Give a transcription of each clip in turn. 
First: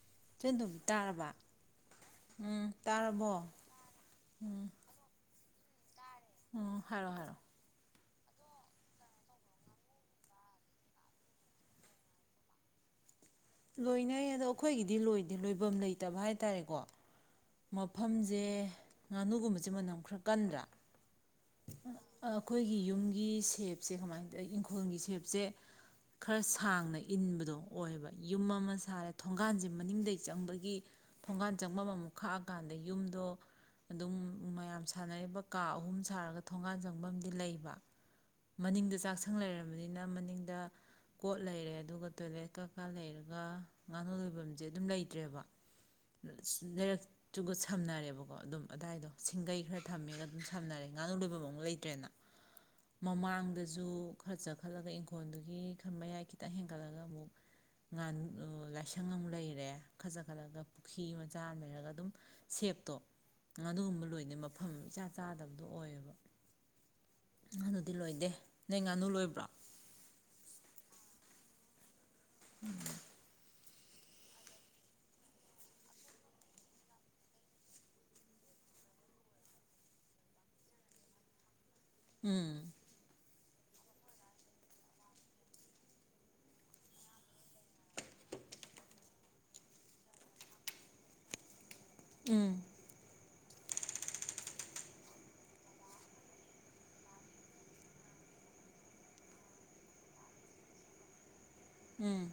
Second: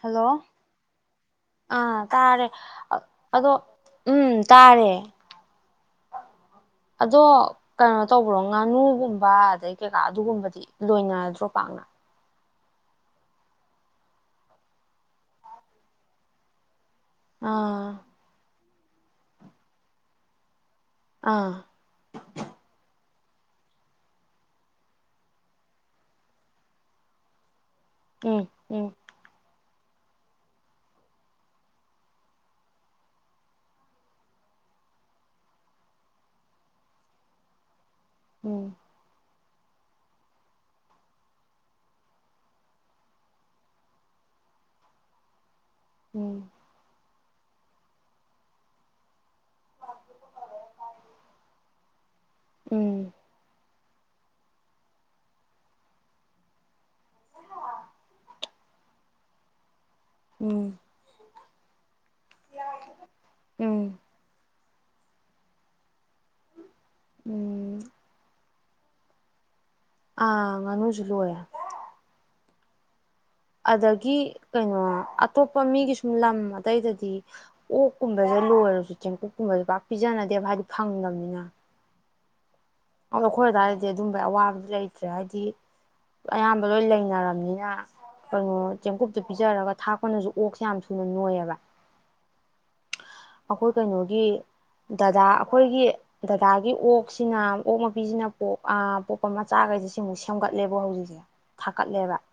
hello ꯏꯆꯟꯇꯣꯝꯕꯤ ꯇꯥꯔꯕ ꯑꯥ ꯇꯥꯔꯦ ꯎꯝ ꯇꯥꯔꯕꯣ ꯑꯗꯣ ꯎꯝ ꯇꯥꯔꯦ ꯎꯝ ꯍꯥꯏꯔꯣ ꯑꯗꯣ ꯍꯥꯏꯔꯣ ꯀꯩꯅꯣ ꯇꯧꯕ꯭ꯔꯣ ꯉꯥꯅꯨꯒꯨꯝꯕ ꯑꯗꯩ ꯀꯩꯀꯥ ꯑꯗꯨꯒꯨꯝꯕꯗꯤ ꯂꯣꯏꯅꯔꯗ꯭ꯔꯣ ꯄꯥꯛꯅ ꯂꯣꯏꯅꯩ ꯑꯗꯣ ꯑꯩꯈꯣꯏꯒꯤꯗꯤ ꯂꯣꯏꯗꯦ ꯂꯣꯏꯐꯝ ꯂꯩꯇꯕ ꯍꯥꯏꯇꯥꯔꯦꯀꯣ ꯑꯥ ꯃꯐꯝꯁꯦ ꯉꯥꯅꯨꯒꯨꯝꯕꯁꯦ ꯃꯅꯝ ꯈꯔ ꯀꯟꯗ꯭ꯔꯥ ꯑꯥ ꯑꯩꯈꯣꯏꯒꯤ ꯌꯨꯝ ꯒꯤ ꯁꯦꯞꯁꯦ ꯀꯃꯥꯏꯅ ꯇꯧ ꯏꯪꯈꯣꯜꯒꯤ ꯁꯦꯞꯁꯦ ꯈꯔ ꯁꯥꯡꯅ ꯏꯟꯕꯗꯣ ꯑꯣꯏꯌꯦꯕ ꯎꯝ ꯌꯨꯝ ꯑꯃ ꯎꯝ ꯁꯥꯔꯦ ꯊꯣꯡꯒꯥꯟꯁꯦ ꯃꯅꯤꯡꯗ ꯆꯪꯕꯒꯤ ꯊꯣꯡꯒꯥꯟ ꯆꯪꯐꯝ ꯑꯃꯃꯨ ꯈꯥꯛꯑꯀꯥꯟꯗ ꯌꯨꯝꯗꯣ ꯑꯗꯨꯝ ꯃꯌꯥꯝ ꯁꯥꯟꯅꯔꯤꯕ ꯀꯥ ꯑꯍꯨꯝ ꯁꯥꯔꯒ ꯊꯣꯡꯒꯥꯟ ꯆꯪꯐꯝ ꯑꯃꯗꯤꯗꯤ ꯂꯩꯕ ꯎꯝ ꯃꯅꯤꯡꯗ ꯆꯥꯛ ꯃꯊꯪ ꯂꯩꯔꯕꯅꯤꯅ ꯃꯅꯤꯡꯗ ꯀꯣꯠ ꯂꯩꯔꯦ ꯑꯗꯨꯒ ꯇꯣꯏꯂꯦꯠ ꯀ ꯀ ꯂꯩꯔꯒ ꯉꯥꯅꯨ ꯂꯣꯏꯐꯝꯁꯦ ꯑꯗꯨꯝ ꯂꯩꯇ꯭ꯔꯦꯕ ꯎꯝ [inaudible] ꯆꯨꯒꯠ ꯁꯝꯅꯔꯦꯕꯀꯣ ꯑꯗꯨꯝ ꯑꯗꯥꯏꯗꯣ ꯁꯤꯡꯒꯩ ꯈꯔ ꯊꯝꯃꯦꯒ ꯑꯗꯨꯝ ꯁꯝꯅꯔꯦ ꯉꯥꯅꯨ ꯂꯣꯏꯕ ꯃꯨꯛ ꯂꯩꯇ꯭ꯔꯦꯅ ꯃꯃꯥꯡꯗ ꯖꯨ ꯈꯔ ꯆꯠꯈꯠꯂꯒ ꯏꯪꯈꯣꯜꯗꯨꯒꯤ ꯈ ꯃꯌꯥꯏ ꯈꯤꯇꯪ ꯍꯦꯟꯒꯠꯂꯒ ꯑꯃꯨꯛ ꯉ ꯂꯥꯏꯁꯪ ꯑꯃꯨꯛ ꯂꯩꯔꯦ ꯈꯖꯛ ꯎꯝ ꯈꯂꯒ ꯎꯝ ꯄꯨ ꯍ ꯆꯥꯔ ꯂꯩꯔꯒ ꯁꯦꯛꯇꯣ ꯎꯝ ꯑꯗꯨꯒꯨꯝꯕ ꯂꯣꯏꯅꯦꯩ ꯃꯐꯝ ꯏꯆꯥ ꯆꯥꯗꯕꯗꯣ ꯑꯣꯏꯌꯦꯕ ꯎꯝ ꯑꯗꯨꯗꯤ ꯂꯣꯏꯗꯦ ꯅ ꯉꯥꯅꯨ ꯂꯣꯏꯕ꯭ꯔꯥ ꯑꯥ ꯉꯅꯨꯖ ꯂꯨ ꯎꯝ ꯑꯗꯒꯤ ꯀꯩꯅꯣ ꯑꯇꯣꯞꯄ ꯃꯤꯒꯤ ꯁꯨꯝ ꯂꯝ ꯑꯇꯩꯗꯗꯤ ꯑꯣꯛꯀꯨꯝꯕꯁꯦ ꯂꯣꯏꯔꯁꯨ ꯆꯦꯡꯀꯨꯞꯀꯨꯝꯕꯁꯦ ꯄꯥꯛ ꯄꯤꯖꯅꯗꯦꯕ ꯍꯥꯏꯗꯤ ꯐꯪꯗꯕꯅꯤꯅ ꯎꯝ ꯅꯈꯣꯏ ꯑꯗꯨꯏꯔꯗꯤ ꯑꯗꯨꯝꯕꯩ ꯑꯋꯥꯕꯗꯤ ꯂꯩꯇ꯭ꯔꯦ ꯍꯥꯏꯗꯤ ꯑꯌꯥꯝꯕ ꯂꯣꯏ ꯂꯩꯅꯔꯕꯅꯤꯅ ꯀꯩꯅꯣ ꯆꯦꯡꯀꯨꯞꯇ ꯄꯤꯖꯔꯒ ꯊꯥꯛꯄꯅꯁꯨ ꯑꯣꯛꯁꯦ ꯌꯥꯝ ꯊꯨꯅ ꯅꯣꯏꯌꯦꯕ ꯎꯝ ꯑꯩꯈꯣꯏ ꯀꯩꯅꯣꯒꯤ ꯗꯗꯥ ꯑꯩꯈꯣꯏꯒꯤ ꯗꯗꯥꯒꯤ ꯑꯣꯛꯁꯤꯅ ꯑꯣꯣꯛ ꯃꯄꯤꯁꯤꯅ ꯄꯣꯛ ꯄꯣꯛꯄ ꯃꯆꯥꯈꯩꯁꯦ ꯁꯤꯃꯨꯛ ꯁꯦꯝꯒꯠꯂꯦꯕ ꯍꯧꯖꯤꯛꯁꯦ ꯊꯥꯀꯠꯂꯦꯕ ꯎꯝ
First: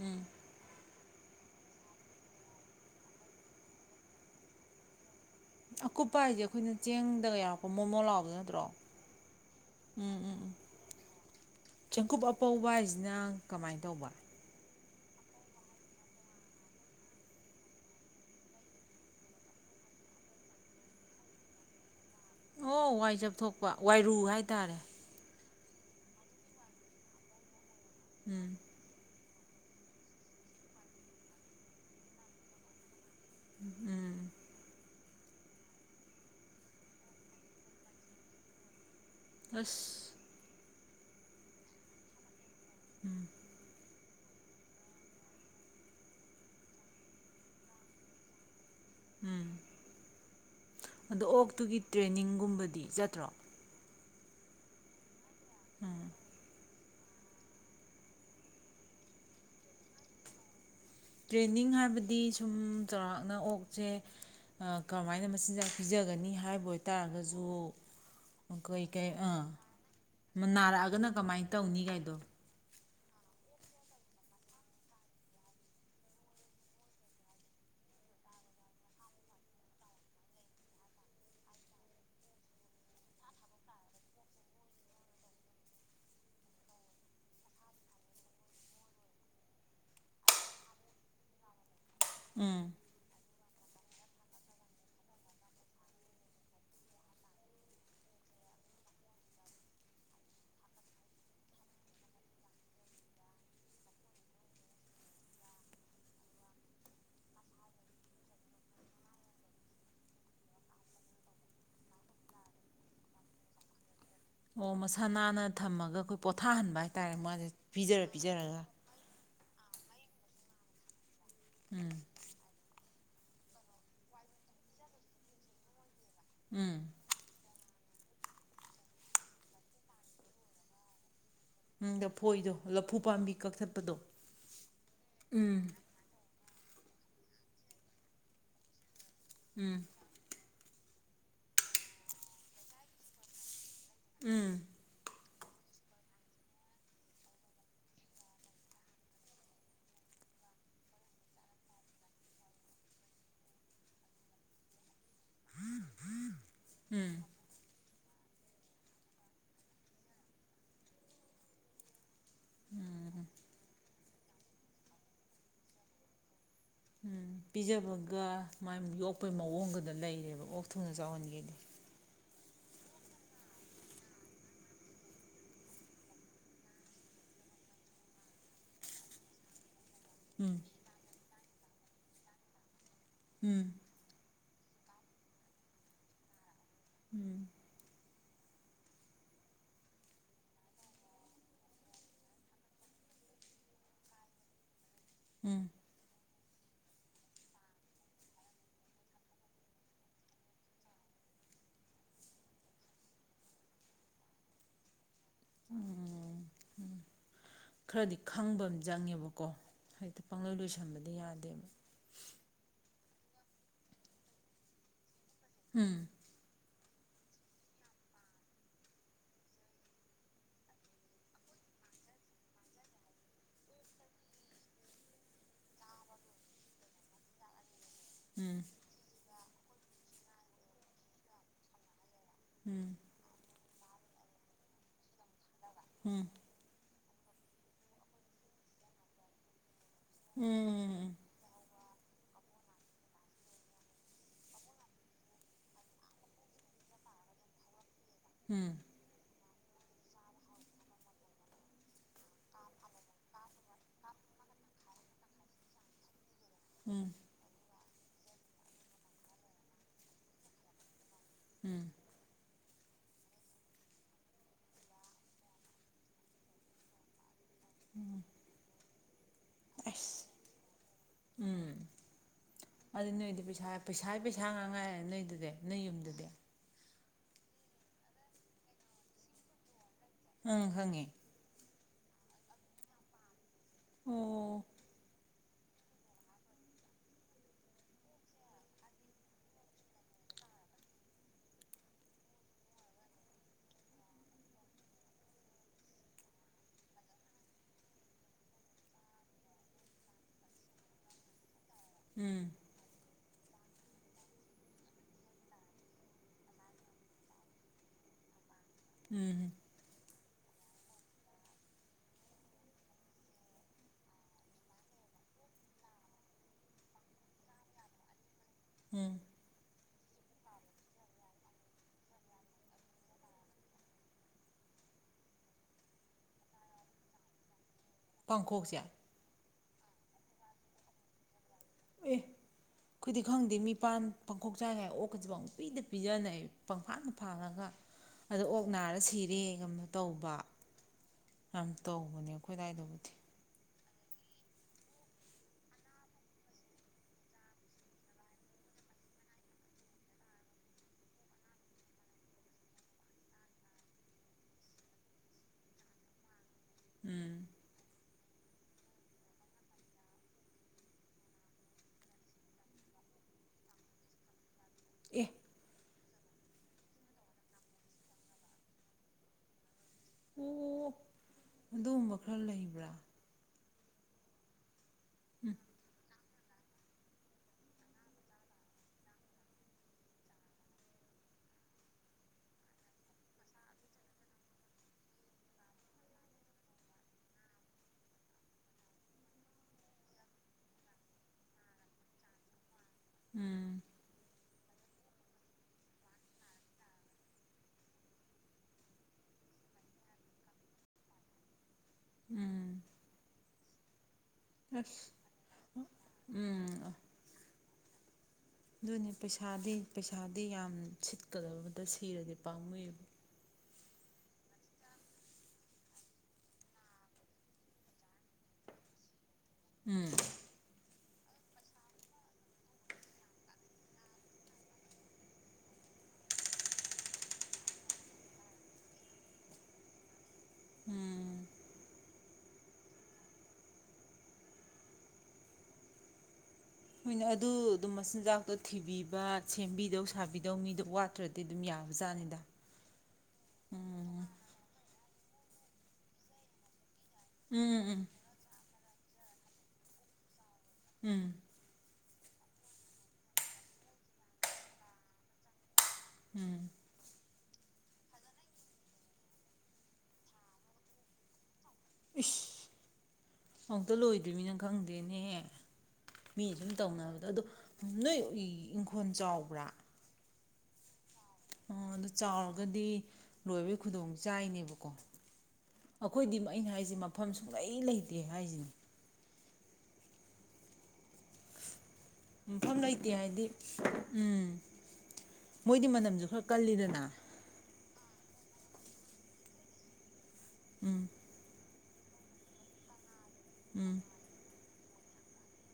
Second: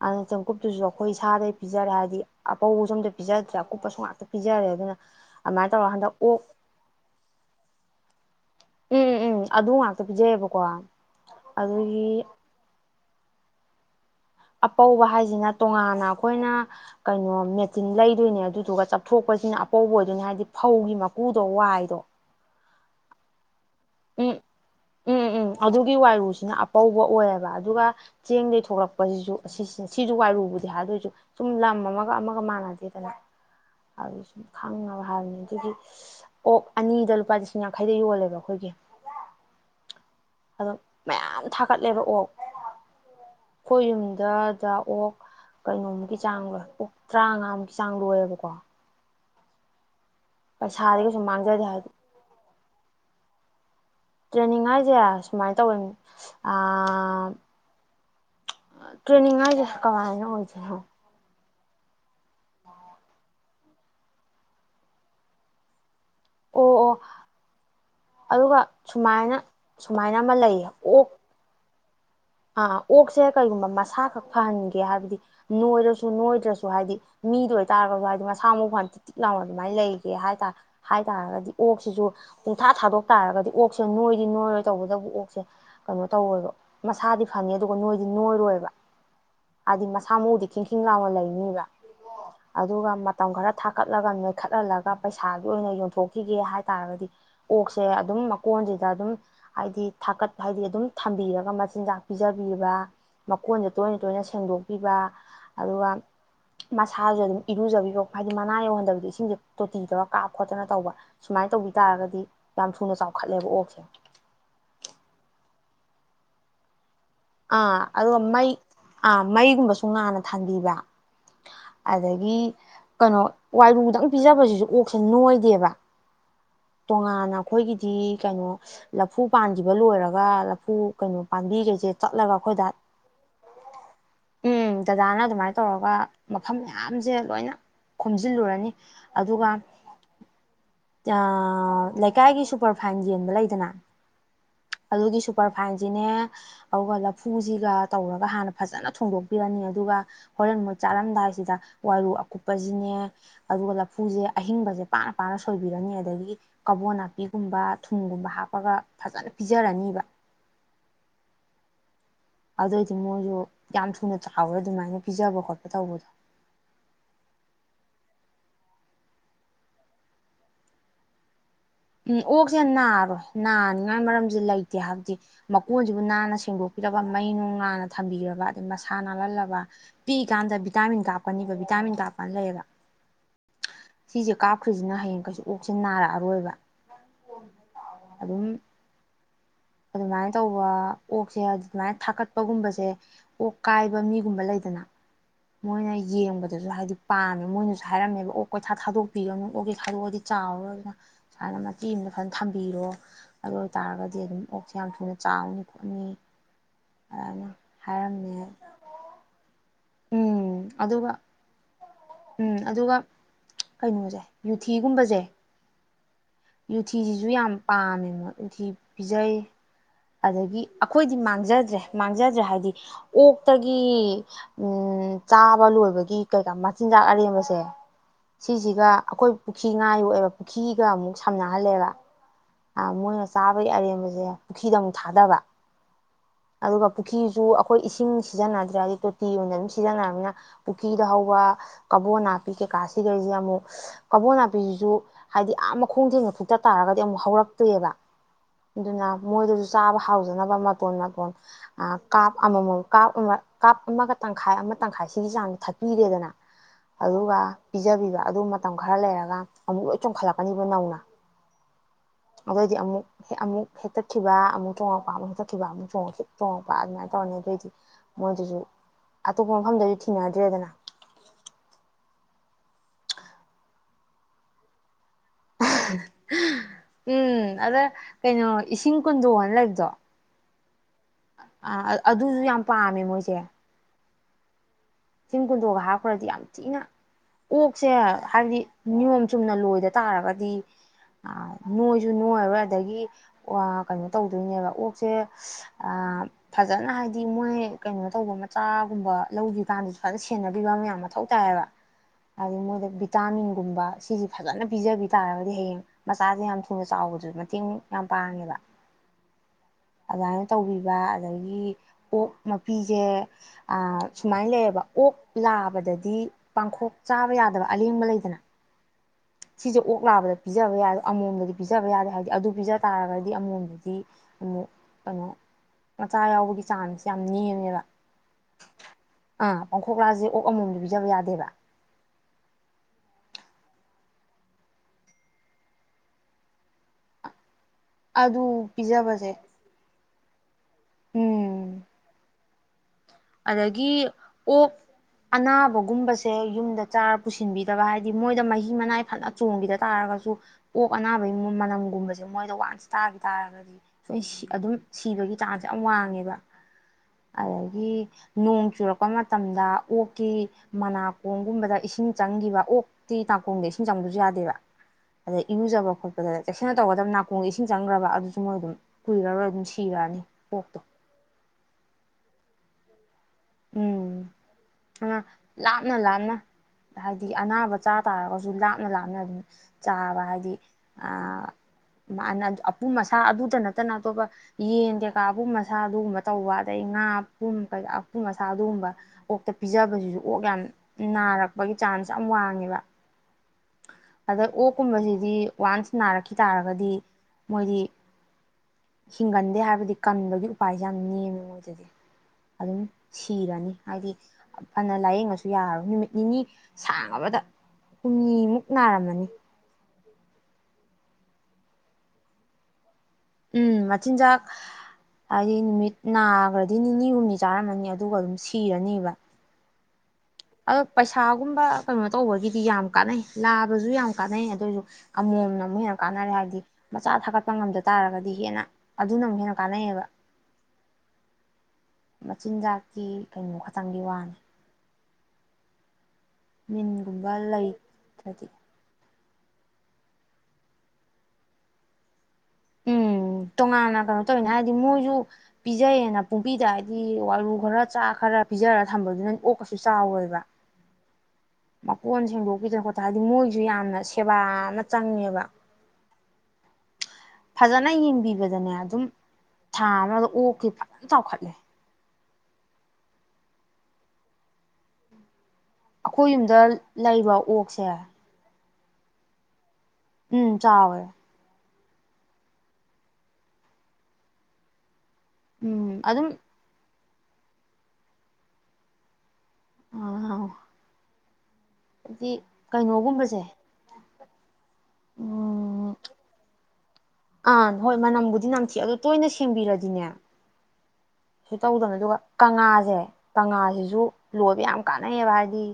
ꯎꯝ ꯑꯗꯨꯅ ꯆꯪꯀꯨꯞꯇꯨꯁꯨ ꯑꯩꯈꯣꯏ ꯏꯁꯗꯩ ꯄꯤꯖꯔꯦ ꯍꯥꯏꯗꯤ ꯑꯄꯧꯕ ꯁꯣꯝꯗ ꯄꯤꯖꯗ꯭ꯔꯦ ꯑꯀꯨꯞꯄꯁꯨ ꯉꯥꯛꯇ ꯄꯤꯖꯔꯦ ꯑꯗꯨꯅ ꯑꯗꯨꯃꯥꯏꯅ ꯇꯧꯔꯒ ꯍꯟꯗꯛ ꯑꯀꯨꯞꯄ ꯑꯣꯛ ꯍꯥꯏꯁꯦ ꯑꯩꯈꯣꯏꯅ ꯆꯦꯡꯗꯒ ꯌꯥꯎꯔꯛꯄ ꯃꯣꯃꯣ ꯂꯥꯎꯕꯗ ꯅꯠꯇ꯭ꯔꯣ ꯎꯝ ꯎꯝ ꯎꯝ ꯑꯗꯨ ꯉꯥꯛꯇ ꯄꯤꯖꯩꯑꯕꯀꯣ ꯑꯗꯨꯗꯒꯤ ꯆꯦꯡꯀꯨꯞ ꯑꯄꯧꯕ ꯍꯥꯏꯁꯤꯅ ꯀꯃꯥꯏꯅ ꯇꯧꯕ ꯑꯄꯧꯕ ꯍꯥꯏꯁꯤꯅ ꯇꯣꯉꯥꯟꯅ ꯑꯩꯈꯣꯏꯅ ꯀꯩꯅꯣ ꯃꯦꯆꯤꯟ ꯂꯩꯗꯣꯏꯅꯦ ꯑꯗꯨꯗꯨꯒ ꯆꯥꯞꯊꯣꯛꯄꯁꯤꯅ ꯑꯄꯧꯕ ꯑꯣꯏꯗꯣꯏꯅꯦ ꯍꯥꯏꯕꯗꯤ ꯐꯧꯒꯤ ꯃꯀꯨꯗꯣ ꯋꯥꯏꯗꯣ ꯑꯣꯣ ꯋꯥꯏꯖ ꯊꯣꯛꯣꯛ ꯋꯥꯏꯔꯨ ꯎꯝ ꯍꯥꯏꯇꯥꯔꯦ ꯎꯝ ꯎꯝ ꯑꯗꯨꯒꯤ ꯋꯥꯏꯔꯨꯁꯤꯅ ꯑꯄꯧꯕ ꯑꯣꯏꯌꯦꯕ ꯑꯗꯨꯒ ꯎꯝ ꯆꯦꯡꯗꯒꯤꯩ ꯊꯣꯛꯂꯛꯄꯁꯤꯁꯨ ꯁꯤꯁꯤ ꯁꯤꯁꯨ ꯋꯥꯏꯔꯨꯕꯗꯤ ꯍꯥꯏꯗꯣꯏꯁꯨ ꯁꯨꯝ ꯂꯝ ꯑꯃꯒ ꯑꯃꯒ ꯃꯥꯟꯅꯗꯦꯗꯅ ꯈꯥꯡꯉ ꯑꯍꯕꯅꯦ ꯑꯗꯨꯒꯤ ꯑꯣꯛ ꯑꯅꯤꯗ ꯂꯨꯄꯥ ꯂꯤꯁꯤꯡ ꯌꯥꯡꯈꯩꯗ ꯌꯣꯜꯂꯦꯕ ꯑꯩꯈꯣꯏꯒꯤ ꯑꯁ ꯑꯗꯨꯝ ꯃꯌꯥꯝ ꯊꯥꯒꯠꯂꯦꯕ ꯑꯣ ꯀꯣꯏ ꯗ ꯑꯣꯛ ꯀꯩꯅꯣꯃꯨꯛꯀꯤ ꯆꯥꯡ ꯂꯣꯏ ꯑꯣꯛ ꯇꯔꯥꯃꯉꯥꯃꯨꯛꯀꯤ ꯆꯥꯡ ꯂꯣꯏꯌꯦꯕꯀꯣ ꯎꯝ ꯄꯩꯁꯥꯗꯤ ꯀꯩꯁꯨ ꯑꯗꯣ ꯃꯥꯡꯖꯗꯦ ꯑꯣꯛꯇꯨꯒꯤ ꯍꯥꯏꯗꯤ ꯇ꯭ꯔꯦꯅꯤꯡꯒꯨꯝꯕꯗ ꯗꯤ ꯆꯠꯇ꯭ꯔꯣ ꯇ꯭ꯔꯦꯅꯤꯡ ꯍꯥꯏꯖꯦ ꯁꯨꯃꯥꯏꯅ ꯇꯧꯋꯅꯤ ꯑ ꯇ꯭ꯔꯦꯅꯤꯡ ꯍꯥꯏꯁꯦ ꯀꯃꯥꯏꯅ ꯑꯣꯏꯁꯤꯅꯣ ꯇ꯭ꯔꯦꯟꯅꯤꯡ ꯍꯥꯏꯕꯗꯤ ꯁꯨꯝ ꯆꯥꯎꯔꯥꯛꯅ ꯑꯣꯛꯁꯦ ꯀꯔꯝꯃꯥꯏꯅ ꯃꯆꯤꯟꯖꯥꯛ ꯄꯤꯖꯒꯦ ꯀꯅ ꯑꯣ ꯇ ꯑꯣ ꯑꯗꯨꯒ ꯁꯨꯃꯥꯏꯅ ꯁꯨꯃꯥꯏꯅ ꯑꯃ ꯂꯩꯌꯦ ꯑꯣꯛ ꯌꯥꯏꯗꯣ ꯑꯣꯛꯁꯦ ꯀꯩꯒꯨꯝꯕ ꯃꯁꯥ ꯈꯛ ꯐꯍꯟꯒꯦ ꯍꯥꯏꯕꯗꯤ ꯅꯣꯏꯔꯁꯨ ꯅꯣꯏꯗ꯭ꯔꯁꯨ ꯍꯥꯏꯗꯤ ꯃꯤꯗ ꯑꯣꯏꯇꯥꯥꯔꯒꯁꯨ ꯍꯥꯏꯗꯤ ꯃꯁꯥ ꯃꯎ ꯐ ꯇꯤꯛ ꯇꯤꯛ ꯂꯥꯎꯅ ꯑꯗꯨꯃꯥꯏꯅ ꯂꯩꯒꯦ ꯍꯥꯏ ꯇꯔꯦ ꯍꯥꯏ ꯇꯥꯔꯒꯗꯤ ꯑꯣꯛꯁꯤꯁꯨ ꯄꯨꯡꯊꯥ ꯊꯥꯗꯣꯛ ꯇꯥꯔꯒꯗꯤ ꯑꯣꯛꯁꯦ ꯅꯣꯏꯗꯤ ꯅꯣꯏꯔꯣꯏ ꯇꯧꯕꯇꯕꯨ ꯑꯣꯛꯁꯦ ꯀꯩꯅꯣ ꯇꯧꯔꯣꯏꯕ ꯃꯁꯥꯗꯤ ꯐꯪꯉꯦ ꯑꯗꯨꯒ ꯅꯣꯏꯗꯤ ꯅꯣꯏꯔꯣꯏꯕ ꯍꯥꯏꯗꯤ ꯃꯁꯥ ꯃꯎꯗꯤ ꯈꯤ ꯡ ꯂꯥꯎꯅ ꯂꯩꯅꯤꯕ ꯎꯝ ꯑꯗꯨꯒ ꯃꯇꯝ ꯈꯔ ꯊꯥꯀꯠꯂꯒ ꯃꯦꯈꯠꯍꯜꯂꯒ ꯄꯩꯁꯥꯒꯤ ꯑꯣꯏꯅ ꯌꯣꯟꯊꯣꯛꯈꯤꯒꯦ ꯍꯥꯏꯇꯥꯥꯔꯒꯗꯤ ꯑꯣꯛꯁꯦ ꯑꯗꯨꯝ ꯃꯀꯣꯟꯁꯤꯗ ꯑꯗꯨꯝ ꯍꯥꯏꯗꯤ ꯊꯥꯀꯠ ꯍꯥꯏꯗꯤ ꯑꯗꯨꯝ ꯊꯝꯕꯤꯔꯒ ꯃꯆꯤꯟꯖꯥꯛ ꯄꯤꯖꯕꯤꯕ ꯃꯈꯣꯟꯁꯦ ꯇꯣꯏꯅ ꯇꯣꯏꯅ ꯁꯦꯡꯗꯣꯛꯄꯤꯕ ꯑꯗꯨꯒ ꯃꯁꯥꯁꯨ ꯑꯗꯨꯝ ꯏꯔꯨꯖꯕꯤꯕ ꯍꯥꯏꯗꯤ ꯃꯅꯥ ꯌꯧꯍꯟꯗꯕꯤꯗ ꯏꯁꯤꯡꯁꯦ ꯇꯣꯇꯤꯗꯔ ꯀꯥꯞ ꯈꯣꯠꯇꯅ ꯇꯧꯕ ꯁꯨꯃꯥꯏꯅ ꯇꯧꯕꯤ ꯇꯥꯔꯒꯗꯤ ꯌꯥꯝ ꯊꯨꯅ ꯆꯥꯎꯈꯠꯂꯦꯕ ꯑꯣꯛꯁꯦ ꯑꯣ ꯃꯁꯥ ꯅꯥꯟꯅ ꯊꯝꯃꯒ ꯑꯩꯈꯣꯏ ꯄꯣꯊꯥꯍꯟꯕ ꯍꯥꯏꯦ ꯑ ꯑꯗꯨꯒ ꯃꯩ ꯑꯥ ꯃꯩꯒꯨꯝꯕꯁꯨ ꯉꯥꯟꯅ ꯊꯥꯟꯕꯤꯕ꯭ ꯎꯝ ꯑꯗꯒꯤ ꯀꯩꯅꯣ ꯋꯥꯏꯔꯨꯗꯪ ꯄꯤꯖꯕꯁꯤꯁꯨ ꯑꯣꯛꯁꯤ ꯅꯣꯏꯗꯦꯕ ꯎꯝ ꯇꯣꯉꯥꯟꯅ ꯑꯩꯈꯣꯏꯒꯤ ꯀꯩꯅꯣ ꯂꯐꯨ ꯄꯥꯟꯈꯤꯕ ꯂꯣꯏꯔꯒ ꯂꯐꯨ ꯀꯩꯅꯣ ꯄꯥꯝꯕꯤꯈꯩꯁꯦ ꯎꯝ ꯆꯠꯂꯒ ꯂꯐꯣꯏꯗꯣ ꯑꯩꯈꯣꯏꯗ ꯂꯐꯨ ꯄꯥꯝꯕꯤ ꯀꯛꯊꯠꯄꯗꯣ ꯎꯝ ꯗꯗꯥꯅ ꯑꯗꯨꯃꯥꯏꯅ ꯎꯝ ꯇꯧꯔꯒ ꯃꯐꯝ ꯃꯌꯥꯝꯁꯦ ꯂꯣꯏꯅ ꯈꯣꯝꯖꯤꯜꯂꯨꯔꯅꯤ ꯑꯗꯨꯒ ꯎꯝ ꯂꯩꯀꯥꯏꯒꯤ ꯁꯨꯄꯔ ꯐꯥꯏꯟ ꯌꯦꯟꯕ ꯂꯩꯗꯅ ꯎꯝ ꯑꯗꯨꯒꯤ ꯁꯨꯄꯔꯐꯥꯏꯟꯁꯤꯅꯦ ꯑꯗꯨꯒ ꯂꯐꯨꯁꯤꯒ ꯇꯧꯔꯒ ꯍꯥꯟꯅ ꯐꯖꯅ ꯊꯣꯡꯗꯣꯛꯄꯤꯔꯅꯤ ꯑꯗꯨꯒ ꯍꯣꯔꯦꯟ ꯃꯣꯏꯠ ꯆꯥꯔꯝꯗꯥꯏꯁꯤꯗ ꯋꯥꯏꯔꯨ ꯑꯀꯨꯞꯄꯁꯤꯅꯦ ꯑꯗꯨꯒ ꯂꯐꯨꯁꯦ ꯑꯍꯤꯡꯕꯁꯦ ꯄꯥꯅ ꯄꯥꯅ ꯁꯣꯏꯕꯤꯔꯅꯤ ꯑꯗꯒꯤ ꯀꯕꯣ ꯅꯥꯄꯤꯒꯨꯝꯕ ꯊꯨꯝꯒꯨꯝꯕ ꯍꯥꯞꯄꯒ ꯐꯖꯅ ꯄꯤꯖꯔꯅꯤꯕ ꯑꯗꯣꯏꯗꯤ ꯃꯣꯖꯣ ꯌꯥꯝ ꯊꯨꯅ ꯆꯥꯎꯔꯦ ꯑꯗꯨꯃꯥꯏꯅ ꯄꯤꯖꯕ ꯈꯣꯠꯄ ꯇꯧꯕꯗꯣ ꯎꯝ ꯄꯤꯖꯕꯒ ꯃꯥꯏ ꯌꯣꯛꯄꯩ ꯃꯑꯣꯡꯒꯗ ꯂꯩꯔꯦꯕ ꯑꯣꯛ ꯊꯨꯅ ꯆꯥꯎꯍꯟꯒꯦꯗꯤ ꯎꯝ ꯑꯣꯛꯁꯦ ꯅꯥꯔꯣꯏ ꯅꯥꯅꯤꯡꯉꯥꯏ ꯃꯔꯝꯁꯦ ꯂꯩꯇꯦ ꯍꯥꯏꯕꯗꯤ ꯃꯀꯣꯟꯁꯤꯕꯨ ꯅꯥꯟꯅ ꯁꯦꯡꯗꯣꯛꯄꯤꯔꯕ ꯃꯩ ꯅꯨꯡ ꯅꯥꯟꯅ ꯊꯝꯕꯤꯔꯕ ꯑꯗꯩ ꯃꯁꯥ ꯅꯥꯜꯍꯜꯂꯕ ꯄꯤ ꯀꯥꯟꯗ ꯎꯝ ꯚꯇꯥꯃꯤꯟ ꯀꯥꯞꯄ ꯑꯅꯤꯕ ꯚꯤꯇꯥꯥꯃꯤꯟ ꯀꯥꯞꯄꯅ ꯂꯩꯌꯦꯕ ꯎꯝ ꯁꯤꯁꯦ ꯀꯥꯞꯈ꯭ꯔꯤꯁꯤꯅ ꯍꯌꯦꯡ ꯀꯩꯁꯨ ꯑꯣꯛꯁꯦ ꯅꯥꯔꯛꯑꯔꯣꯏꯕ ꯎꯝ ꯑꯗꯨꯝ ꯑꯗꯨꯃꯥꯏꯅ ꯇꯧꯕ ꯑꯣꯛꯁꯦ ꯑꯗꯨ ꯑꯗꯨꯃꯥꯏꯅ ꯊꯥꯀꯠꯄꯒꯨꯝꯕꯁꯦ ꯑꯣꯛ ꯀꯥꯏꯕ ꯃꯤꯒꯨꯝꯕ ꯂꯩꯗꯅ ꯎꯝ ꯃꯣꯏꯅ ꯌꯦꯡꯕ ꯑꯗꯨꯁꯨ ꯍꯥꯏꯗꯤ ꯄꯥꯝꯃꯦ ꯃꯣꯏꯅꯁꯨ ꯍꯥꯏꯔꯝꯃꯦꯕ ꯑꯣꯛ ꯀꯩꯊꯥ ꯊꯥꯗꯣꯛꯄꯤꯔꯅꯨ ꯑꯣꯛꯒꯤ ꯊꯥꯗꯣꯛꯑꯗꯤ ꯆꯥꯎꯔꯣꯏ ꯑꯗꯨꯅ ꯁꯨꯃꯥꯏꯅ ꯃꯇꯆꯦ ꯑꯃꯗ ꯐꯖꯅ ꯊꯝꯕꯤꯔꯣ ꯑꯗꯨ ꯑꯣꯏꯇꯥꯔꯒꯗꯤ ꯑꯗꯨꯝ ꯑꯣꯀꯁꯤ ꯌꯥꯝ ꯊꯨ ꯆꯥꯎꯅꯤ ꯈꯣꯠꯅꯤ ꯑꯗꯨꯃꯅ ꯍꯥꯏꯔꯝꯃꯦ ꯍꯥꯏꯗꯤ ꯄꯥꯡꯂꯣꯌ ꯎꯝ ꯑꯗꯨꯒ ꯂꯣꯏꯁꯟꯕꯗꯤ ꯌꯥꯗꯦꯕ ꯎꯝ ꯑꯗꯨꯒ ꯀꯩꯅꯣꯁꯦ ꯌꯨꯊꯤꯒꯨꯝꯕꯁꯦ ꯎꯝ ꯌꯨꯊꯤꯁꯤꯁꯨ ꯌꯥꯝ ꯄꯥꯝꯃꯦꯅ ꯌꯨꯊꯤ ꯄꯤꯖꯩ ꯑꯗꯒꯤ ꯑꯈꯣꯏꯗꯤ ꯃꯥꯡꯖꯗ꯭ꯔꯦ ꯃꯥꯡꯖꯗ꯭ꯔꯦ ꯍꯥꯏꯗꯤ ꯑꯣꯛꯇꯒꯤ ꯎꯝ ꯆꯥꯕ ꯂꯣꯏꯕꯒꯤ ꯀꯩꯀꯥ ꯃꯆꯤꯟꯖꯥꯛ ꯑꯔꯦꯝꯕꯁꯦ ꯎꯝ ꯁꯤꯁꯤꯒ ꯑꯈꯣꯏ ꯄꯨꯈꯤ ꯉꯥꯏꯌꯣꯛꯑꯦꯕ ꯄꯨꯈꯤꯒ ꯑꯃꯨꯛ ꯁꯝꯅꯍꯜꯂꯦꯕ ꯑꯥ ꯎꯝ ꯃꯣꯏꯅ ꯆꯥꯞ ꯈꯣꯏ ꯑꯔꯦꯝꯕꯖꯦ ꯄꯨꯈꯤꯗ ꯑꯃꯨꯛ ꯊꯥꯗꯕ ꯎꯝ ꯗꯨꯒ ꯄꯨꯈꯤꯖꯨ ꯑꯈꯣꯏ ꯏꯁꯤꯡ ꯁꯤꯖꯟꯅꯗ꯭ꯔꯦ ꯗꯤ ꯇꯣꯇꯤ ꯑꯣꯏꯅ ꯗꯨꯝ ꯁꯤ ꯁꯤꯖꯟꯅꯔꯝꯅꯤꯅ ꯄꯨꯈꯤꯗ ꯎꯝ ꯍꯧꯕ ꯀꯕꯣ ꯅꯥꯄꯤ ꯀꯩꯀꯥ ꯁꯤꯒꯩꯖꯦ ꯑꯃꯨꯛ ꯀꯕꯣ ꯅꯥꯄꯤꯖꯤꯖꯨ ꯍꯥꯏꯗꯤ ꯑꯥ ꯃꯈꯣꯡ ꯊꯦꯡꯅ ꯐꯨꯛꯇꯠ ꯇꯥꯔꯒꯗꯤ ꯑꯃꯨꯛ ꯍꯧꯔꯛꯇꯦꯕ ꯎꯝ ꯑꯗꯨꯅ ꯃꯣꯏꯗꯖꯨ ꯆꯥꯕ ꯍꯥꯎꯖꯅꯕ ꯃꯇꯣꯟꯅ ꯑꯥ ꯀꯥꯞ ꯑꯃꯃꯝ ꯀꯥꯞ ꯑꯃ ꯀꯥꯞ ꯑꯃꯒ ꯇꯪꯈꯥꯏ ꯑꯃ ꯇꯪꯈꯥꯏ ꯁꯤꯒꯤ ꯆꯥꯡ ꯊꯠꯄꯤꯔꯦꯗꯅ ꯎꯝ ꯑꯗꯨꯒ ꯄꯤꯖꯕꯤꯕ ꯑꯗꯨ ꯃꯇꯝ ꯈꯔ ꯂꯩꯔꯒ ꯑꯃꯨꯛ ꯂꯣꯏ ꯆꯣꯡꯈꯠꯂꯛꯀꯅꯤꯕ ꯅꯧꯅ ꯎꯝ ꯑꯗꯣꯏꯗꯤ ꯑꯃꯨꯛꯍꯦꯛ ꯑꯃꯨꯛ ꯍꯦꯛꯇꯠꯈꯤꯕ ꯑꯃꯨꯛ ꯆꯣꯡꯉꯛꯄ ꯑꯃꯨꯛ ꯍꯦꯛꯇꯠꯈꯤꯕ ꯑꯃꯨꯛ ꯆꯣꯡꯉꯛꯈꯤ ꯆꯣꯡꯉꯛꯄ ꯑꯗꯨꯃꯥꯏ ꯇꯧꯔꯅꯤ ꯑꯗꯣꯢꯗꯤ ꯃꯣꯏꯗꯖꯨ ꯑꯇꯣꯞꯄ ꯃꯐꯝꯗꯖꯨ ꯊꯤꯅꯗ꯭ꯔꯦꯗꯅ ꯎꯝ ꯑꯗꯨ ꯅꯣꯏꯗꯤ ꯄꯩꯁꯥ ꯄꯩꯁꯥꯏ ꯄꯩꯁꯥ ꯉꯥꯛꯉꯥꯏꯔꯦ ꯅꯣꯏꯗꯤ ꯗꯨꯗꯤ ꯅꯣꯏ ꯌꯨꯝꯗꯨꯗꯤ ꯎꯝ ꯑꯗ ꯀꯩꯅꯣ ꯏꯁꯤꯡ ꯀꯨꯟꯗꯣꯛꯑꯅ ꯂꯩꯕꯗꯣ ꯑꯪ ꯈꯪꯉꯦ ꯑ ꯑꯗꯨꯁꯨ ꯌꯥꯝ ꯄꯥꯝꯃꯦ ꯃꯣꯏꯁꯦ ꯑꯣ ꯆꯤꯡ ꯀꯨꯟꯗꯣꯛꯒ ꯍꯥꯞꯈ꯭ꯔꯗꯤ ꯌꯥꯝ ꯊꯤꯅ ꯑꯣꯛꯁꯦ ꯍꯥꯏꯕꯗꯤ ꯅꯤꯌꯣꯝ ꯆꯨꯝꯅ ꯂꯣꯏꯗ ꯇꯥꯔꯒꯗꯤ ꯅꯣꯏꯁꯨ ꯅꯣꯏꯔꯔꯣꯏ ꯑꯗꯒꯤ ꯀꯩꯅꯣ ꯇꯧꯗꯣꯏꯅꯦꯕ ꯑꯣꯛꯁꯦ ꯐꯖꯅ ꯍꯥꯏꯗꯤ ꯃꯣꯏ ꯀꯩꯅꯣ ꯇꯧꯕ ꯃꯆꯥꯒꯨꯝꯕ ꯂꯧꯗ꯭ꯔꯤ ꯀꯥꯟꯗꯁꯨ ꯁꯦꯟꯅꯕꯤꯕ ꯑꯃ ꯌꯥꯝ ꯃꯊꯧ ꯇꯥꯏꯌꯦꯕ ꯎꯝ ꯑꯗꯨ ꯕꯤꯇꯝꯤꯟ ꯒꯨꯝꯕ ꯁꯤꯁꯤ ꯐꯖꯅ ꯄꯤꯖꯕꯤ ꯇꯥꯔꯒꯗꯤ ꯍꯌꯦꯡ ꯃꯆꯥꯁꯦ ꯌꯥꯝ ꯊꯨꯅ ꯆꯥꯎꯕꯗꯁꯨ ꯃꯇꯦꯡ ꯌꯥꯝ ꯄꯥꯡꯉꯦꯕ ꯎꯝ ꯑꯗꯨꯃꯥꯏꯅ ꯇꯧꯕꯤꯕ ꯑꯗꯒꯤ ꯑꯣꯛ ꯃꯄꯤꯖꯦ ꯁꯨꯃꯥꯏꯅ ꯂꯩꯌꯦꯕ ꯑꯣꯛ ꯂꯥꯕꯗꯗꯤ ꯄꯥꯡꯈꯣꯛ ꯆꯥꯕ ꯌꯥꯗꯕ ꯑꯂꯦꯡꯕ ꯂꯩꯗꯅ ꯎꯝ ꯁꯤꯁꯦ ꯑꯣꯛ ꯂꯥꯛꯕꯗ ꯄꯤꯖꯕ ꯌꯥꯏꯗ ꯑꯃꯣꯝꯗꯗꯤ ꯄꯤꯖꯕ ꯌꯥꯗꯦ ꯍꯥꯏꯕꯗꯤ ꯑꯗꯨ ꯄꯤꯖ ꯇꯥꯔꯒꯗꯤ ꯑꯃꯣꯝꯗꯗꯤ ꯑꯃꯨꯛ ꯀꯩꯅꯣ ꯃꯆꯥ ꯌꯥꯎꯕꯒꯤ ꯆꯥꯡꯁꯦ ꯌꯥꯝ ꯅꯦꯝꯃꯦꯕ ꯄꯥꯡꯈꯣꯛꯁꯦ ꯑꯥ ꯄꯥꯡꯈꯣꯛꯂꯥꯛꯂꯥꯁꯦ ꯑꯣꯛ ꯑꯃꯃꯝꯗꯨ ꯄꯤꯖꯕ ꯌꯥꯗꯦꯕ ꯑꯦ ꯑꯩꯈꯗꯤ ꯈꯪꯗꯦ ꯃꯤꯄꯥꯟ ꯄꯥꯡꯈꯣꯛ ꯆꯥꯏꯉꯥꯏ ꯑꯣꯛꯀꯁꯤꯐꯥꯎ ꯅꯨꯄꯤꯗ ꯄꯤꯖꯅ ꯑꯩ ꯄꯪꯐꯥꯅ ꯐꯥꯜꯂꯒ ꯑꯗꯣ ꯑꯣꯛ ꯑꯗꯨ ꯅꯥꯔ ꯄꯤꯖꯕꯁꯦ ꯁꯤꯔꯦ ꯉꯝꯅ ꯇꯧꯕ ꯌꯥꯝ ꯎꯝ ꯇꯧꯕꯅꯦ ꯈꯣꯏꯗꯥꯏꯗ ꯕꯨꯗꯤ ꯑꯗꯒꯤ ꯑꯣꯛ ꯑꯅꯥꯕꯒꯨꯝꯕꯁꯦ ꯌꯨꯝꯗ ꯆꯥꯔ ꯄꯨꯁꯤꯟꯕꯤꯗꯕ ꯍꯥꯏꯗꯤ ꯃꯣꯏꯗ ꯃꯍꯤ ꯃꯅꯥꯏ ꯐꯅ ꯆꯣꯡꯒꯤꯗ ꯇꯥꯔꯒꯁꯨ ꯑꯣꯛ ꯑꯅꯥꯕꯩꯒꯤ ꯃ ꯃꯅꯝ ꯒꯨꯝꯕꯁꯦ ꯃꯣꯏꯗ ꯋꯥꯟꯁ ꯇꯥꯈꯤ ꯇꯥꯔꯒꯗꯤ ꯁꫭꯏ ꯁꯤ ꯑꯗꯨꯝ ꯁꯤꯕꯒꯤ ꯆꯥꯡꯁꯦ ꯌꯥꯝ ꯋꯥꯡꯉꯦꯕ ꯎꯝ ꯑꯗꯒꯤ ꯅꯣꯡ ꯆꯨꯔꯛꯄ ꯃꯇꯝꯗ ꯑꯣꯛꯀꯤ ꯃꯅꯥꯀꯣꯡꯒꯨꯝꯕꯗ ꯏꯁꯤꯡ ꯆꯪꯒꯤꯕ ꯑꯣꯛꯇꯤ ꯅꯥꯀꯣꯡꯗ ꯏꯁꯤꯡ ꯆꯪꯕꯁꯨ ꯌꯥꯗꯦꯕ ꯑꯦ ꯑꯗ ꯏꯔꯨꯖꯕ ꯈꯣꯠ ꯑꯗ ꯆꯦꯛꯁꯟꯅ ꯇꯧꯒꯗꯕ ꯅꯥꯀꯣꯡꯗ ꯏꯁꯤꯡ ꯆꯪꯒ꯭ꯔꯕ ꯑꯗꯨꯁꯨ ꯃꯣꯏ ꯑꯗꯨꯝ ꯀꯨꯏꯔꯔꯣꯏ ꯑꯗꯨꯝ ꯁꯤ ꯁꯤꯒ꯭‌ꯔꯅꯤ ꯑꫭꯛꯇꫭ ꯑꯣ ꯑꯗꯨꯒꯨꯝꯕ ꯈꯔ ꯂꯩꯕ꯭ꯔꯥ ꯎꯝ [unintelligible] ꯂꯥꯞꯅ ꯂꯥꯞꯅ ꯍꯥꯏꯗꯤ ꯑꯅꯥꯕ ꯆꯥ ꯇꯥꯔꯒꯁꯨ ꯂꯥꯞꯅ ꯂꯥꯞꯅ ꯑꯗꯨꯝ ꯆꯥꯕ ꯍꯥꯏꯗꯤ ꯑ ꯃꯥꯅ ꯑꯄꯨꯝ ꯑꯁꯥ ꯑꯗꯨꯇ ꯅꯠꯇꯅ ꯑꯇꯣꯞꯄ ꯌꯦꯟ ꯀꯩꯀꯥ ꯑꯄꯨꯝ ꯑꯁꯥ ꯑꯗꯨꯒꯨꯝꯕ ꯇꯧꯕ ꯑꯗꯒꯤ ꯉꯥ ꯄꯨꯝ ꯀꯩ ꯑꯁꯥ ꯑꯗꯨꯒꯨꯝꯕ ꯑꯣꯛꯇ ꯄꯤꯖꯕꯁꯤꯁꯨ ꯑꯣꯛ ꯌꯥꯝ ꯅꯥꯔꯛꯄꯒꯤ ꯆꯥꯟꯁ ꯌꯥꯝ ꯋꯥꯡꯉꯦꯕ ꯎꯝ ꯑꯗ ꯑꯣꯛꯀꯨꯝꯕꯁꯤꯗꯤ ꯋꯥꯟꯁ ꯅꯥꯔꯛꯈꯤ ꯇꯥꯔꯒꯗꯤ ꯃꯣꯏꯗꯤ ꯍꯤꯡꯒꯟꯗꯦ ꯍꯥꯏꯕꯗꯤ ꯀꯟꯕꯒꯤ ꯎꯄꯥꯏꯁꯦ ꯌꯥꯝ ꯅꯦꯝꯃꯦ ꯃꯣꯏꯗꯗꯤ ꯑꯗꯨꯝ ꯎꯝ ꯊꯤꯔꯅꯤ ꯍꯥꯏꯗꯤ ꯐꯅ ꯂꯥꯏꯌꯦꯡꯉꯁꯨ ꯌꯥꯔꯣꯏ ꯅꯨꯃꯤꯠ ꯅꯤꯅꯤ ꯁꯥꯡꯉꯕꯗ ꯍꯨꯝꯅꯤ ꯑꯗꯨꯅꯦ ꯄꯩꯁꯥꯗꯤ ꯄꯩꯁꯥꯗꯤ ꯌꯥꯝ ꯁꯤꯠꯀꯗꯕꯗ ꯁꯤꯔꯗꯤ ꯄꯥꯝꯃꯨꯏꯕ ꯎꯝ ꯃꯆꯤꯟꯖꯥꯛ ꯍꯥꯏꯗꯤ ꯅꯨꯃꯤꯠ ꯅꯥꯒ꯭ꯔꯗꯤ ꯅꯤꯅꯤ ꯍꯨꯝꯅꯤ ꯆꯥꯔꯝꯃꯅꯤ ꯑꯗꯨꯒ ꯑꯗꯨꯝ ꯁꯤꯔꯅꯤꯕ ꯎꯝ ꯑꯗ ꯄꯩꯁꯥꯒꯨꯝꯕ ꯀꯩꯅꯣ ꯇꯧꯕꯒꯤꯗꯤ ꯌꯥꯝ ꯀꯥꯟꯅꯩ ꯂꯥꯕꯁꯨ ꯌꯥꯝ ꯀꯥꯟꯅꯩ ꯑꯗꯨ ꯑꯣꯏꯁꯨ ꯑꯃꯣꯝꯅ ꯑꯃꯨꯛ ꯍꯦꯟꯅ ꯀꯥꯟꯅꯔꯦ ꯍꯥꯏꯕꯗꯤ ꯃꯆꯥ ꯊꯥꯒꯠꯄ ꯉꯝꯗ ꯇꯥꯔꯒꯗꯤ ꯍꯦꯟꯅ ꯑꯗꯨꯅ ꯑꯃꯨꯛ ꯍꯦꯟꯅ ꯀꯥꯟꯅꯩꯌꯦꯕ ꯎꯝ ꯃꯆꯤꯟꯖꯥꯛꯀꯤ ꯀꯩꯅꯣ ꯈꯇꯪꯒꯤ ꯋꯥꯅꯤ ꯍꯣꯏꯅꯦ ꯃꯤꯟꯒꯨꯝꯕ ꯑꯗꯨ ꯑꯗꯨꯝ ꯂꯩꯇ꯭ꯔꯗꯤ ꯃꯆꯤꯟꯖꯥꯛꯇꯣ ꯊꯤꯕꯤꯕ ꯁꯦꯝꯕꯤꯗꯧ ꯁꯥꯕꯤꯗꯧ ꯃꯤꯗꯣ ꯋꯥꯠꯇ꯭ꯔꯗꯤ ꯑꯗꯨꯝ ꯌꯥꯕ ꯖꯥꯠꯅꯤꯗ ꯎꯝ ꯇꯣꯉꯥꯟꯅ ꯀꯩꯅꯣ ꯇꯧꯏꯅꯦ ꯍꯥꯏꯗꯤ ꯃꯣꯏꯁꯨ ꯄꯤꯖꯩꯌꯦꯅ ꯄꯨꯡꯄꯤ ꯗ ꯗꯤ ꯋꯥꯔꯨ ꯈꯔ ꯎꯝ ꯎꯝ ꯆꯥ ꯈꯔ ꯄꯤꯖꯔ ꯊꯝꯕꯗꯨꯅ ꯑꯣꯛꯀꯁꯨ ꯆꯥꯎꯔꫭꯏꯕ ꯎꯝ ꯀꯣꯟ ꯁꯦꯡꯗꯣꯛꯄꯤꯗꯅ ꯈꯣꯠꯇꯅ ꯍꯥꯏꯗꯤ ꯃꯣꯏꯁꯨ ꯌꯥꯝꯅ ꯁꯦꯕꯥ ꯑꯃ ꯆꯪꯉꯦꯕ ꯎꯝ ꯐꯖꯅ ꯌꯦꯡꯕꯤꯕꯗꯅꯦ ꯑꯗꯨꯝ ꯊꯥ ꯑꯃꯗ ꯑꯣꯛꯇꯤ ꯐꯖꯅ ꯆꯥꯎꯈꯠꯂꯦ ꯏꯁ ꯑꯃꯨꯛꯇ ꯂꯣꯏꯗ‌꯭ꯔꯤꯃꯤꯅ ꯈꯪꯗꯦꯅꯦ ꯑꯩꯈꯣꯏ ꯃꯤ ꯌꯨꯝꯗ ꯁꯨꯝ ꯇꯧꯅꯕꯗ ꯂꯩꯕ ꯑꯗꯣ ꯑꯣꯛꯁꯦ ꯅꯣꯏ ꯍꫭꯟ ꯆꯥꯎꯕ꯭ꯔꯥ ꯎꯝ ꯆꯥꯎꯋꯦ ꯑꯣ ꯑꯗꯨ ꯆꯥꯎꯔꯒꯗꯤ ꯂꯣꯏꯕꯩ ꯈꯨꯗꯣꯡ ꯆꯥꯏꯅꯦꯕꯀꯣ ꯎꯝ ꯑꯗꯨꯝ ꯑꯩꯈꯣꯏꯗꯤ ꯑꯩꯅ ꯍꯥꯏꯁ ꯃꯐꯝ ꯁꯨꯡꯂꯩ ꯂꯩꯇꯦ ꯍꯥꯏꯁꯤꯅꯤ ꯑ ꯃꯐꯝ ꯂꯩꯇꯦ ꯀꯩꯅꯣꯒꯨꯝꯕꯁꯦ ꯍꯥꯏꯕꯗꯤ ꯎꯝ ꯎꯝ ꯁꯤꯒꯤ ꯃꯝꯁꯨ ꯈꯔ ꯀꯜꯂꯤꯗꯅ ꯑꯥ ꯍꯣꯏ ꯃꯅꯝꯕꯨꯗꯤ ꯅꯝꯊꯤ ꯑꯗꯣ ꯇꯣꯏꯅ ꯁꯦꯝꯕꯤꯔꯗꯤꯅꯦ ꯎꯝ ꯇꯧꯗꯕꯅꯦ ꯑꯗꯨꯒ ꯀꯪꯂꯉꯥꯁꯦ ꯀꯪꯂꯥꯁꯤꯁꯨ ꯎꯝ ꯂꯣꯏꯕ ꯌꯥꯝ ꯀꯥꯟꯅꯩꯑꯕ ꯍꯥꯏꯗꯤ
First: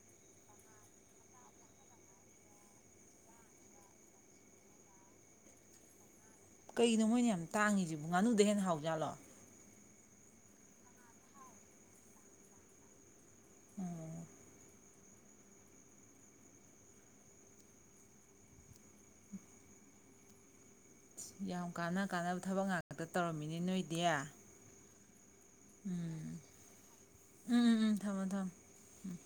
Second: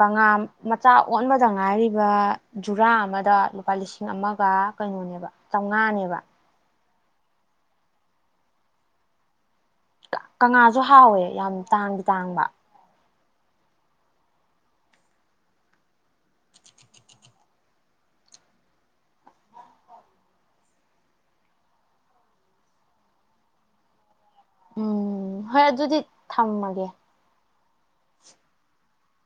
ꯀꯪꯂꯥ ꯃꯆꯥ ꯑꯣꯟꯕꯗ ꯉꯥꯏꯔꯤꯕ ꯖꯨꯔꯥ ꯑꯃꯗ ꯂꯨꯄꯥ ꯂꯤꯁꯤꯡ ꯑꯃꯒ ꯀꯩꯅꯣꯅꯦꯕ ꯆꯥꯝꯃꯉꯥꯅꯦꯕ ꯀꯅꯣ ꯃꯣꯏꯅ ꯌꯥꯝ ꯇꯥꯡꯉꯤꯁꯤꯕꯨ ꯉꯥꯅꯨꯗ ꯍꯦꯟꯅ ꯍꯥꯎꯖꯥꯠꯂꯣ ꯀꯪꯂꯥꯁꯨ ꯍꯥꯎꯋꯦ ꯌꯥꯝ ꯇꯥꯡꯗꯤ ꯇꯥꯡꯕ ꯑꯣ ꯌꯥꯝ ꯀꯥꯟꯅ ꯀꯥꯟꯅꯕ ꯊꯕꯛ ꯉꯥꯛꯇ ꯇꯧꯔꯝꯃꯤꯅꯤ ꯅꯣꯏꯗꯤ ꯎ ꯍꯣꯏ ꯑꯗꯨꯗꯤ ꯊꯝꯃꯒꯦ ꯎꯝ ꯎꯝ ꯎꯝ ꯊꯝꯃꯣ ꯊꯝꯣ ꯎꯝ